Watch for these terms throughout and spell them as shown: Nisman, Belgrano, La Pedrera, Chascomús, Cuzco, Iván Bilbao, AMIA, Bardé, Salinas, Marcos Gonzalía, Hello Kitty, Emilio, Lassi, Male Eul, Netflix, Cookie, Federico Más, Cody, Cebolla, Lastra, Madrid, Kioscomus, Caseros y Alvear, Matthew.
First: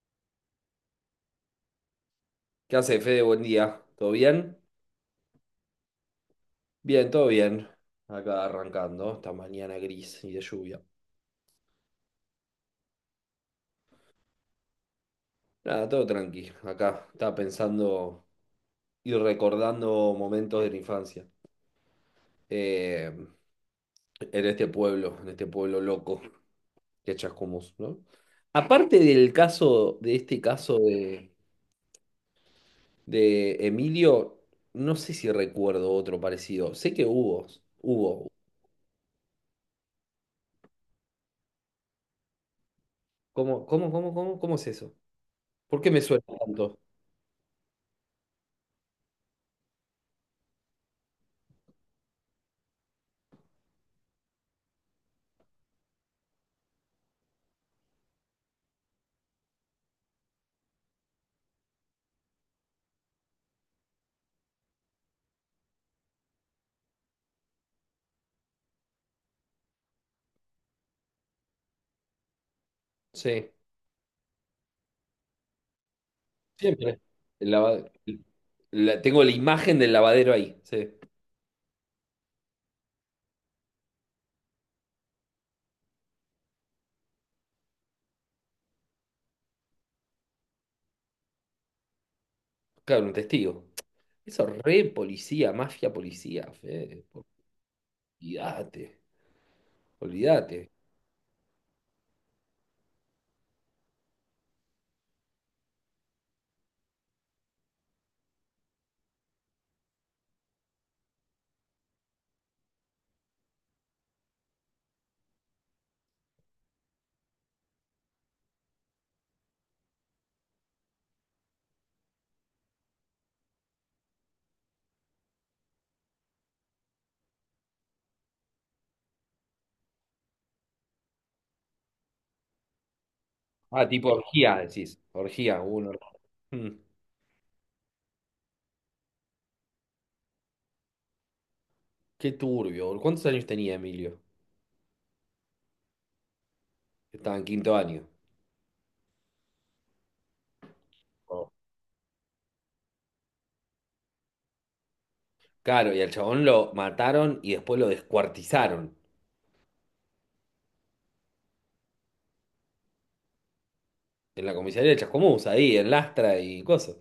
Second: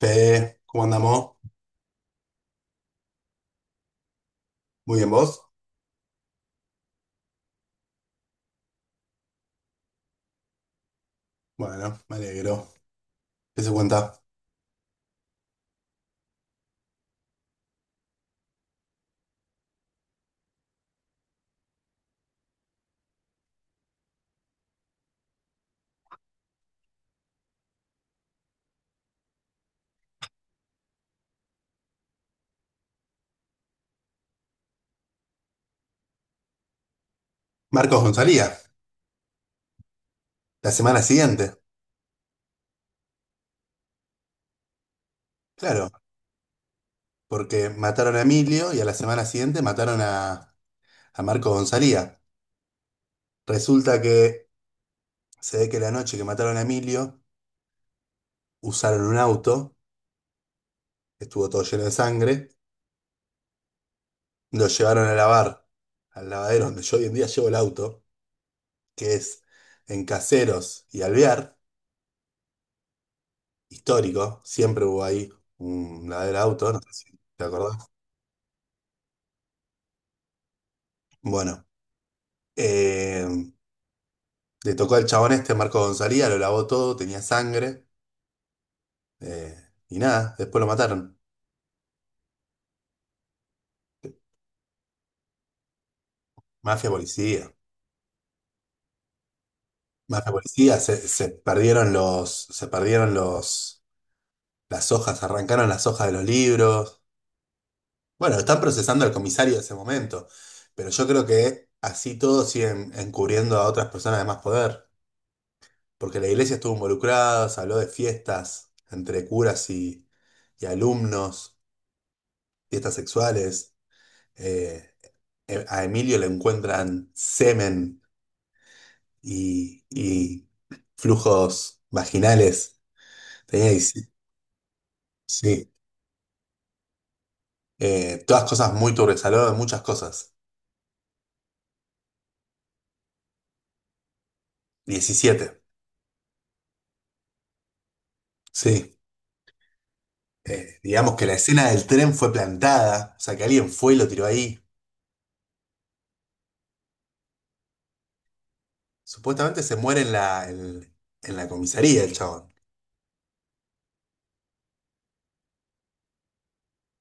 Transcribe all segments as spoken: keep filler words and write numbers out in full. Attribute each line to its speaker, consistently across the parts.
Speaker 1: Fe, ¿cómo andamos?
Speaker 2: ¿Qué hace, Fede? Buen día. ¿Todo bien?
Speaker 1: Muy bien, ¿vos?
Speaker 2: Bien, todo bien. Acá arrancando esta mañana gris y de lluvia.
Speaker 1: Bueno, me alegro. ¿Qué se cuenta?
Speaker 2: Nada, todo tranqui. Acá estaba pensando y recordando momentos de la infancia. Eh, en este pueblo, en este pueblo loco que es Chascomús, ¿no? Aparte del caso, de este caso de, de Emilio, no sé si recuerdo otro parecido. Sé que hubo,
Speaker 1: Marcos
Speaker 2: hubo.
Speaker 1: Gonzalía, la semana siguiente.
Speaker 2: ¿Cómo, cómo, cómo, cómo, cómo es eso? ¿Por
Speaker 1: Claro,
Speaker 2: qué me suena tanto?
Speaker 1: porque mataron a Emilio y a la semana siguiente mataron a, a Marcos Gonzalía. Resulta que se ve que la noche que mataron a Emilio usaron un auto, que estuvo todo lleno de sangre, lo llevaron a lavar al lavadero donde yo hoy en día llevo el auto, que es en Caseros y Alvear,
Speaker 2: Sí,
Speaker 1: histórico, siempre hubo ahí un lavadero de auto, no sé
Speaker 2: siempre.
Speaker 1: si te
Speaker 2: El
Speaker 1: acordás.
Speaker 2: lava- la- Tengo la imagen del lavadero ahí. Sí.
Speaker 1: Bueno, eh, le tocó al chabón este, Marco Gonzalía, lo lavó todo, tenía sangre, eh, y nada, después lo mataron.
Speaker 2: Claro, un testigo. Eso re policía, mafia policía,
Speaker 1: Mafia
Speaker 2: Fede.
Speaker 1: policía.
Speaker 2: Olvídate,
Speaker 1: Mafia
Speaker 2: olvídate.
Speaker 1: policía, se, se perdieron los, se perdieron los, las hojas, arrancaron las hojas de los libros. Bueno, están procesando al comisario de ese momento, pero yo creo que así todos siguen encubriendo a otras personas de más poder, porque la iglesia estuvo involucrada, se habló de fiestas entre curas y, y alumnos, fiestas sexuales. eh, eh, a Emilio le encuentran semen y, y flujos vaginales. Tenía
Speaker 2: Ah, tipo
Speaker 1: diecisiete.
Speaker 2: orgía, decís. Orgía,
Speaker 1: Sí,
Speaker 2: uno. Mm,
Speaker 1: eh, todas cosas muy turbias, hablaba de muchas cosas.
Speaker 2: qué turbio, boludo. ¿Cuántos años tenía Emilio?
Speaker 1: Diecisiete.
Speaker 2: Estaba en quinto año.
Speaker 1: Sí. Eh, digamos que la
Speaker 2: Oh.
Speaker 1: escena del tren fue plantada, o sea que alguien fue y lo tiró ahí.
Speaker 2: Claro, y al chabón lo mataron y después lo descuartizaron
Speaker 1: Supuestamente se muere en la, en, en la comisaría el chabón.
Speaker 2: en la comisaría de Chascomús, ahí, en Lastra y cosas.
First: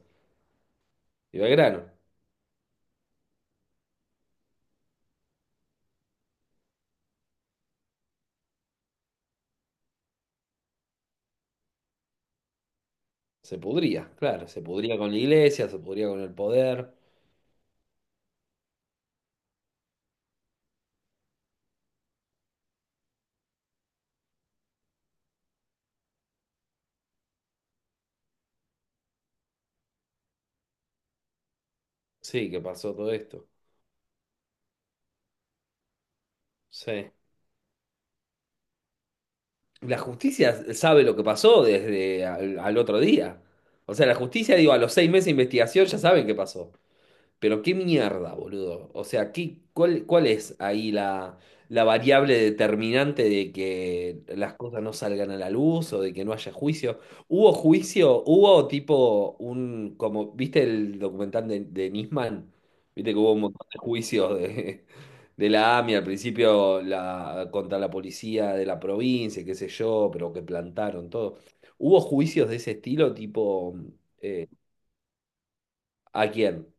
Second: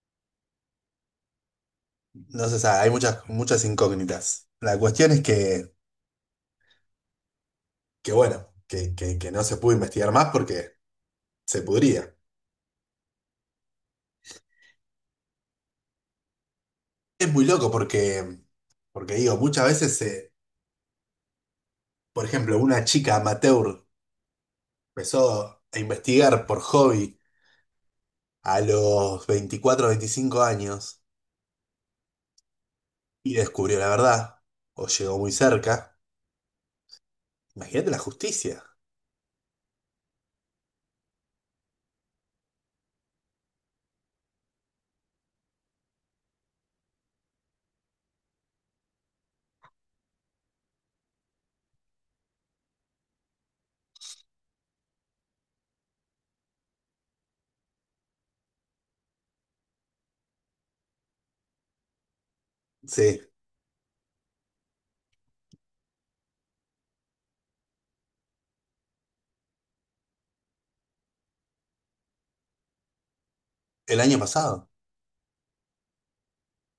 Speaker 2: Y Belgrano.
Speaker 1: No se sabe, hay muchas, muchas incógnitas. La cuestión es que, que bueno, que, que que no se pudo investigar más porque se pudría.
Speaker 2: Se pudría, claro, se pudría con la iglesia, se pudría con el poder.
Speaker 1: Es muy loco porque, porque digo, muchas veces, eh, por ejemplo, una chica amateur empezó a investigar por hobby a los veinticuatro veinticinco años
Speaker 2: Sí, que pasó todo
Speaker 1: y
Speaker 2: esto.
Speaker 1: descubrió la verdad, o llegó muy cerca.
Speaker 2: Sí.
Speaker 1: Imagínate la justicia.
Speaker 2: La justicia sabe lo que pasó desde al, al otro día. O sea, la justicia, digo, a los seis meses de investigación ya saben qué pasó. Pero qué mierda, boludo. O sea, ¿qué, cuál, cuál es ahí la, la variable determinante de que las cosas no salgan a la luz o de que no haya juicio? ¿Hubo juicio? ¿Hubo tipo un, como, viste el documental de, de Nisman? Viste
Speaker 1: Sí,
Speaker 2: que hubo un montón de juicios de, de la A M I A al principio la, contra la policía de la provincia, qué sé yo, pero que plantaron todo. ¿Hubo juicios de ese estilo tipo
Speaker 1: el año pasado,
Speaker 2: a quién?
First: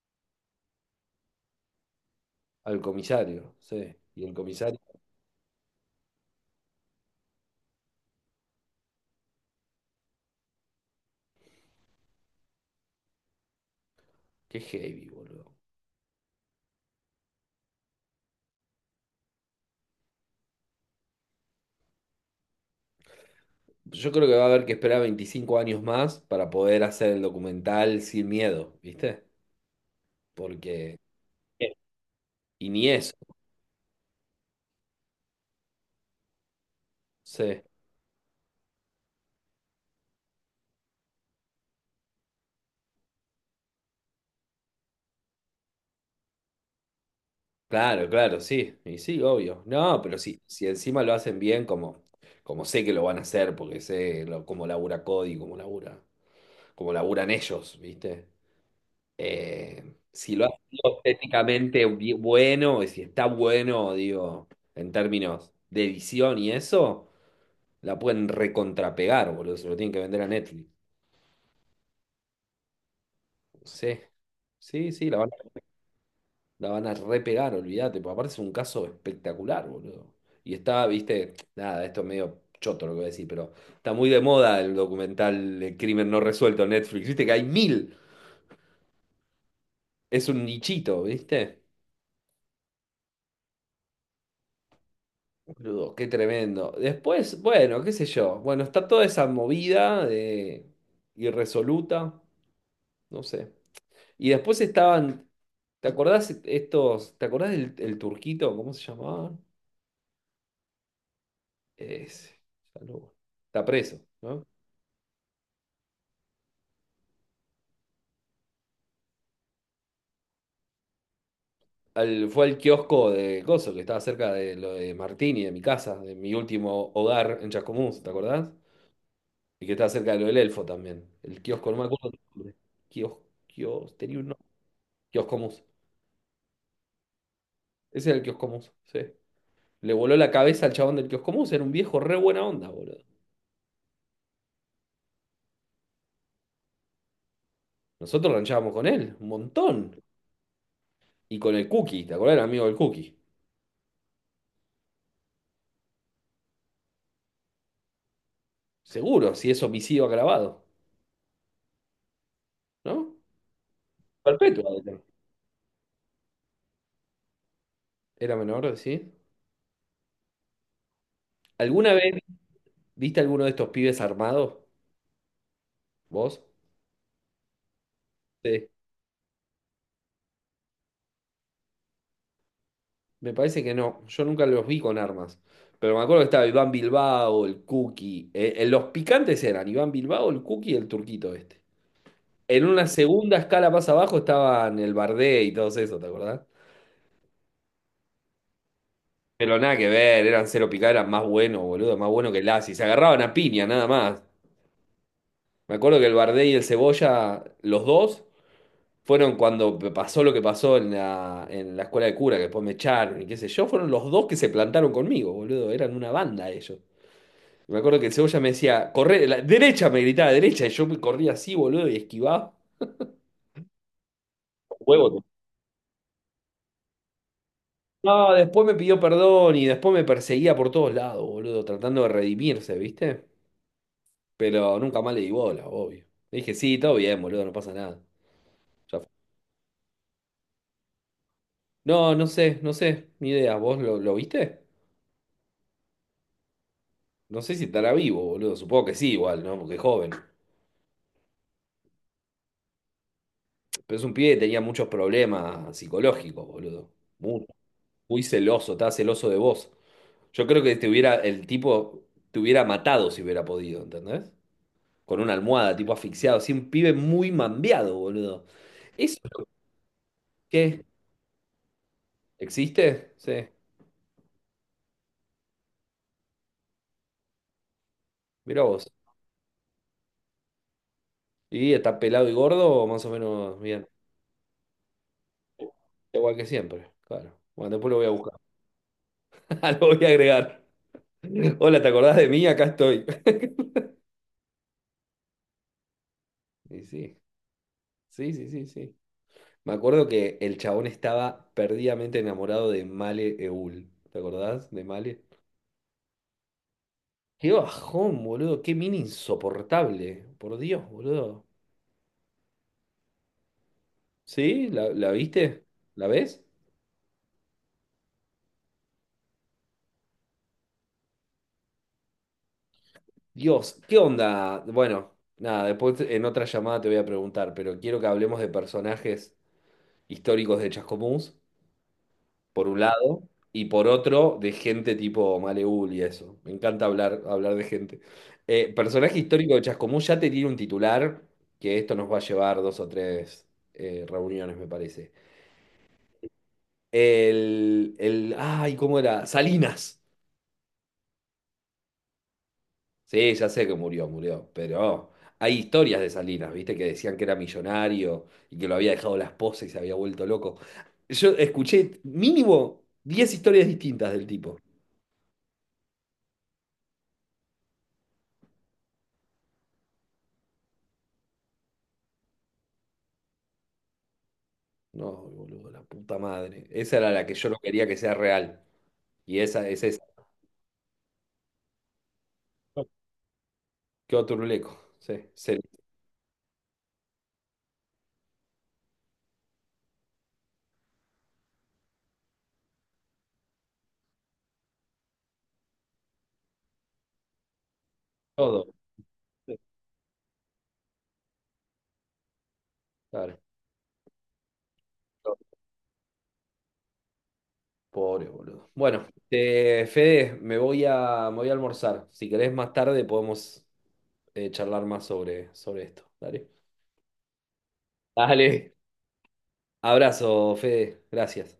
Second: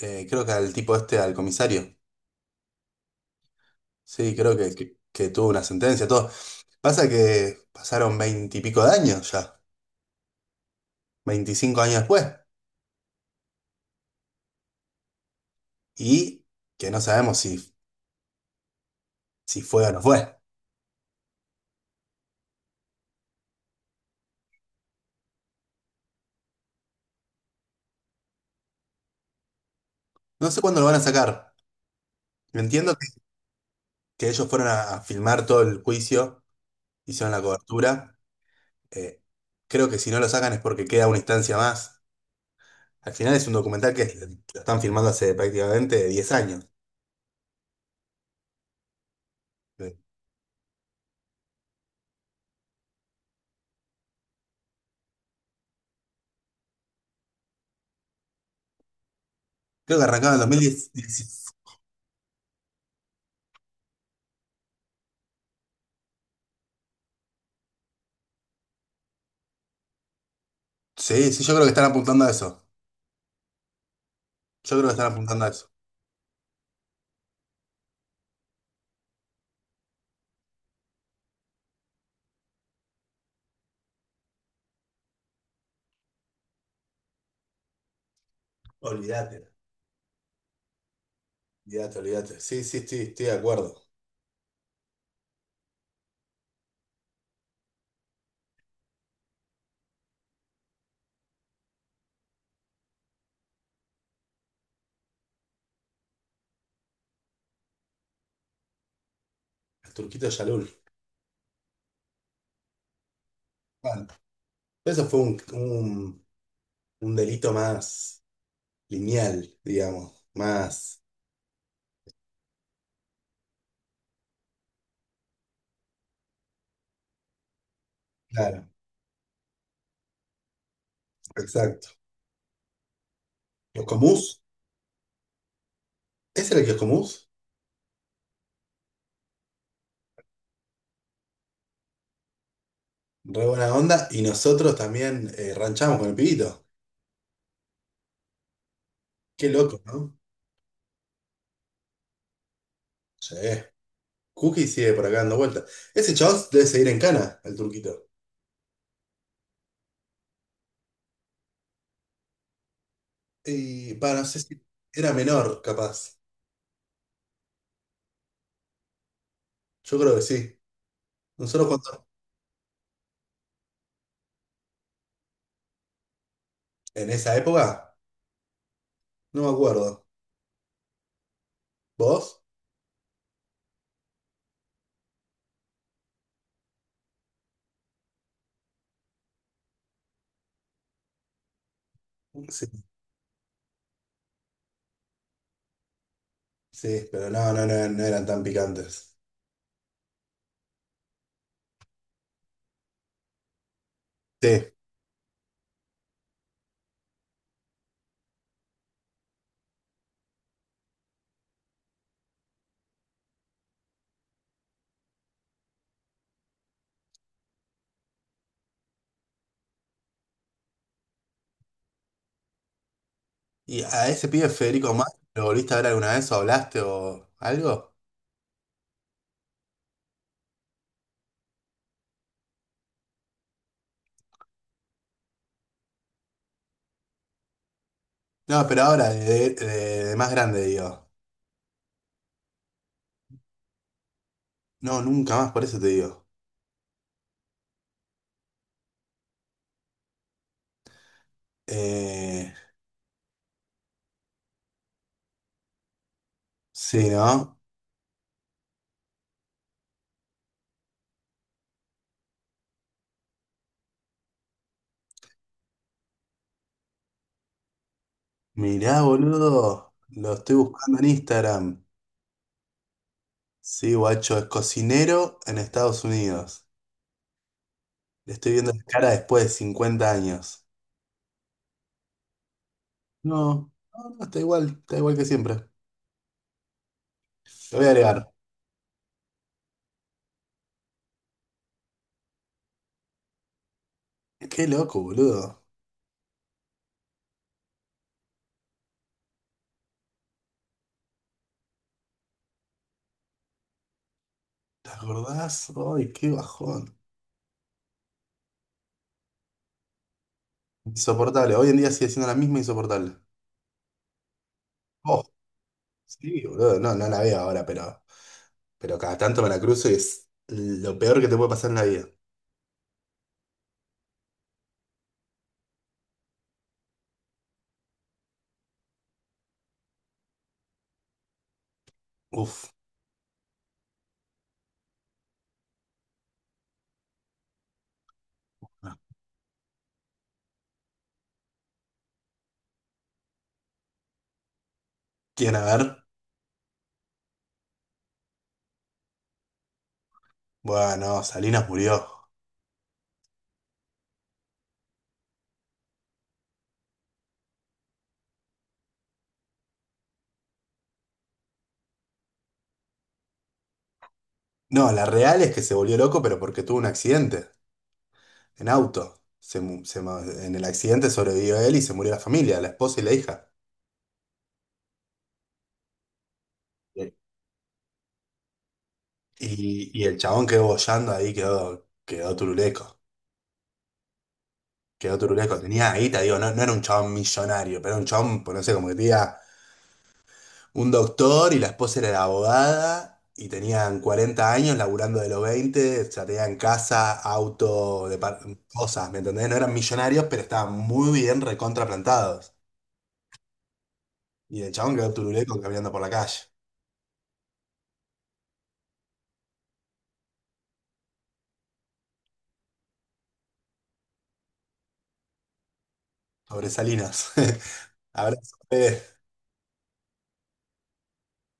Speaker 1: eh, creo que al tipo este, al comisario,
Speaker 2: Al comisario, sí. Y
Speaker 1: sí,
Speaker 2: el
Speaker 1: creo que,
Speaker 2: comisario.
Speaker 1: que, que tuvo una sentencia, todo. Pasa que pasaron veinte y pico de años ya, veinticinco años después,
Speaker 2: Qué heavy, boludo.
Speaker 1: y que no sabemos si, si fue o no fue.
Speaker 2: Yo creo que va a haber que esperar veinticinco años más para poder hacer el documental sin miedo, ¿viste?
Speaker 1: No sé cuándo lo van
Speaker 2: Porque...
Speaker 1: a sacar.
Speaker 2: Sí.
Speaker 1: Yo
Speaker 2: Y ni
Speaker 1: entiendo que,
Speaker 2: eso,
Speaker 1: que ellos fueron a, a filmar todo el juicio, hicieron la
Speaker 2: sí.
Speaker 1: cobertura. Eh, creo que si no lo sacan es porque queda una instancia más. Al final es un documental que es- lo están filmando hace prácticamente diez años.
Speaker 2: Claro, claro, sí. Y sí, obvio.
Speaker 1: Eh,
Speaker 2: No, pero sí, si encima lo hacen bien, como, como sé que lo van a hacer, porque sé lo, cómo labura Cody, cómo labura, cómo laburan ellos, ¿viste? Eh,
Speaker 1: Creo que arrancaba
Speaker 2: si
Speaker 1: en
Speaker 2: lo hacen
Speaker 1: dos mil diez.
Speaker 2: estéticamente bi- bueno, y si está bueno, digo, en términos de edición y eso. La pueden recontrapegar, boludo. Se lo tienen que vender a Netflix.
Speaker 1: Sí, sí, yo creo que están apuntando a eso.
Speaker 2: Sí.
Speaker 1: Yo creo que
Speaker 2: Sí, sí,
Speaker 1: están
Speaker 2: la van,
Speaker 1: apuntando a eso.
Speaker 2: la van a repegar, olvídate. Porque aparte es un caso espectacular, boludo. Y está, viste, nada, esto es medio choto lo que voy a decir, pero está muy de moda el documental El crimen no resuelto en Netflix. Viste que hay mil.
Speaker 1: Olvídate,
Speaker 2: Es un nichito, ¿viste?
Speaker 1: olvídate, olvídate. Sí, sí, sí, estoy de acuerdo.
Speaker 2: Boludo, qué tremendo. Después, bueno, qué sé yo. Bueno, está toda esa movida de irresoluta. No sé. Y después estaban, ¿te acordás estos, te acordás del el turquito? ¿Cómo se llamaba?
Speaker 1: El turquito Yalul.
Speaker 2: Ese, ya no- está preso,
Speaker 1: Bueno,
Speaker 2: ¿no?
Speaker 1: eso fue un, un un delito más lineal, digamos. Más.
Speaker 2: Al- fue al kiosco de Coso, que estaba cerca de lo de Martini, de mi casa, de mi último hogar en Chascomús, ¿te acordás?
Speaker 1: Claro.
Speaker 2: Y que estaba cerca de lo del Elfo también. El kiosco, no me
Speaker 1: Exacto.
Speaker 2: acuerdo el nombre. Kios,
Speaker 1: Los
Speaker 2: kios, tenía un
Speaker 1: Comus,
Speaker 2: nombre. Kioscomus.
Speaker 1: ese era el que es Comus,
Speaker 2: Ese era el Kioscomus, sí. Le voló la cabeza al chabón del Kioscomus, era un viejo re buena onda, boludo.
Speaker 1: re buena onda, y nosotros también eh, ranchamos con el pibito.
Speaker 2: Nosotros ranchábamos con él, un
Speaker 1: Qué loco,
Speaker 2: montón.
Speaker 1: ¿no?
Speaker 2: Y con el Cookie, ¿te acordás del amigo del Cookie?
Speaker 1: Sí. Cookie sigue por acá dando vueltas. Ese chabón debe seguir en cana, el turquito.
Speaker 2: Seguro, si es homicidio agravado, ¿no?
Speaker 1: Y para, no sé si
Speaker 2: Perpetua debe
Speaker 1: era
Speaker 2: ser.
Speaker 1: menor, capaz.
Speaker 2: Era menor, ¿sí?
Speaker 1: Yo creo que sí. Nosotros
Speaker 2: ¿Alguna
Speaker 1: cuando,
Speaker 2: vez viste alguno de estos pibes armados? ¿Vos?
Speaker 1: en esa época,
Speaker 2: Sí.
Speaker 1: no me acuerdo. ¿Vos?
Speaker 2: Me parece que no. Yo nunca los vi con armas. Pero me acuerdo que estaba Iván Bilbao, el Cookie. Eh, eh, los picantes eran Iván Bilbao, el Cookie y el turquito este. En
Speaker 1: Sí,
Speaker 2: una segunda escala más abajo estaban el Bardé y todos esos, ¿te acordás?
Speaker 1: sí, pero no, no, no, no eran tan picantes.
Speaker 2: Pero nada que ver, eran cero picadas, eran más buenos, boludo, más buenos que Lassi. Se agarraban a piña, nada más.
Speaker 1: Sí.
Speaker 2: Me acuerdo que el Bardé y el Cebolla, los dos, fueron cuando pasó lo que pasó en la, en la escuela de cura, que después me echaron y qué sé yo, fueron los dos que se plantaron conmigo, boludo, eran una banda ellos. Y me acuerdo que el Cebolla me decía, corre, la derecha, me gritaba derecha, y yo me corría así, boludo, y esquivaba.
Speaker 1: ¿Y a ese pibe Federico
Speaker 2: Huevo.
Speaker 1: Más,
Speaker 2: Te-
Speaker 1: lo volviste a ver alguna vez o hablaste o algo?
Speaker 2: No, después me pidió perdón y después me perseguía por todos lados, boludo, tratando de redimirse, ¿viste? Pero nunca más le di bola, obvio. Le dije, sí, todo bien, boludo, no pasa nada.
Speaker 1: No, pero
Speaker 2: Ya
Speaker 1: ahora,
Speaker 2: fue.
Speaker 1: de, de- de más grande, digo.
Speaker 2: No, no sé, no sé, ni idea, ¿vos lo, lo viste?
Speaker 1: No, nunca más, por eso te digo.
Speaker 2: No sé si estará vivo, boludo. Supongo que sí, igual, ¿no? Porque es joven.
Speaker 1: Eh,
Speaker 2: Pero es un pibe que tenía muchos problemas psicológicos, boludo.
Speaker 1: sí,
Speaker 2: Muy,
Speaker 1: ¿no?
Speaker 2: muy celoso, estaba celoso de vos. Yo creo que te hubiera, el tipo te hubiera matado si hubiera podido, ¿entendés? Con una almohada, tipo asfixiado. Sí, un pibe muy mambiado, boludo.
Speaker 1: Mirá,
Speaker 2: ¿Eso es lo
Speaker 1: boludo, lo estoy
Speaker 2: que
Speaker 1: buscando en Instagram.
Speaker 2: existe? Sí,
Speaker 1: Sí, guacho, es cocinero en Estados Unidos. Le estoy
Speaker 2: mirá
Speaker 1: viendo la
Speaker 2: vos.
Speaker 1: cara después de cincuenta años.
Speaker 2: ¿Y está pelado y gordo? Más o menos
Speaker 1: No,
Speaker 2: bien.
Speaker 1: no, no, está igual, está igual que siempre.
Speaker 2: Igual que siempre, claro. Bueno,
Speaker 1: Lo voy a
Speaker 2: después lo voy a
Speaker 1: agregar.
Speaker 2: buscar. Lo voy a agregar. Hola, ¿te acordás de mí? Acá estoy.
Speaker 1: Qué loco, boludo.
Speaker 2: Y sí. Sí, sí, sí, sí. Me acuerdo que el chabón estaba perdidamente enamorado de Male Eul. ¿Te acordás de
Speaker 1: ¿Te
Speaker 2: Male?
Speaker 1: acordás? Ay, qué bajón.
Speaker 2: Qué bajón, boludo. Qué mina insoportable. Por Dios, boludo.
Speaker 1: Insoportable. Hoy en día sigue siendo la misma insoportable.
Speaker 2: ¿Sí? ¿La, la
Speaker 1: Oh,
Speaker 2: viste? ¿La
Speaker 1: sí,
Speaker 2: ves?
Speaker 1: boludo, no, no la veo ahora, pero... Pero cada tanto me la cruzo y es lo peor que te puede pasar en la vida.
Speaker 2: Dios, ¿qué onda? Bueno, nada, después en otra llamada te voy a preguntar, pero quiero que hablemos de personajes históricos de Chascomús, por
Speaker 1: Uf,
Speaker 2: un lado, y por otro, de gente tipo Maleul y eso. Me encanta hablar, hablar de gente. Eh, personaje histórico de Chascomús ya te tiene un titular, que esto nos va a llevar dos o tres eh, reuniones, me parece.
Speaker 1: ¿quién a ver?
Speaker 2: El, el, ay, ¿cómo era? Salinas.
Speaker 1: Bueno, Salinas murió.
Speaker 2: Sí, ya sé que murió, murió, pero hay historias de Salinas, ¿viste? Que decían que era millonario y que lo había dejado la esposa y se había vuelto loco. Yo escuché mínimo diez historias distintas del tipo.
Speaker 1: No, la real es que se volvió loco, pero porque tuvo un accidente en auto. Se mu- se ma- En el accidente sobrevivió él y se murió la familia, la esposa y la hija.
Speaker 2: No, boludo, la puta madre. Esa era
Speaker 1: Sí.
Speaker 2: la que yo no quería que sea real. Y esa es
Speaker 1: Y,
Speaker 2: esa.
Speaker 1: y el chabón quedó boyando ahí, quedó, quedó turuleco.
Speaker 2: Quedó turuleco.
Speaker 1: Quedó
Speaker 2: Sí, se
Speaker 1: turuleco.
Speaker 2: le-
Speaker 1: Tenía ahí, te digo, no, no era un chabón millonario, pero era un chabón, pues no sé, como que tenía un doctor y la esposa era abogada y tenían cuarenta años laburando de los veinte ya tenían casa, auto, depar-
Speaker 2: todo.
Speaker 1: cosas, ¿me entendés? No
Speaker 2: Sí,
Speaker 1: eran millonarios, pero estaban muy bien recontraplantados.
Speaker 2: claro.
Speaker 1: Y el chabón quedó turuleco caminando por la calle,
Speaker 2: Pobre, boludo. Bueno, eh, Fede, me voy a, me voy a almorzar. Si querés más tarde podemos eh, charlar más sobre, sobre esto. Dale.
Speaker 1: sobre Salinas.
Speaker 2: Dale.
Speaker 1: Abrazo.
Speaker 2: Abrazo, Fede. Gracias.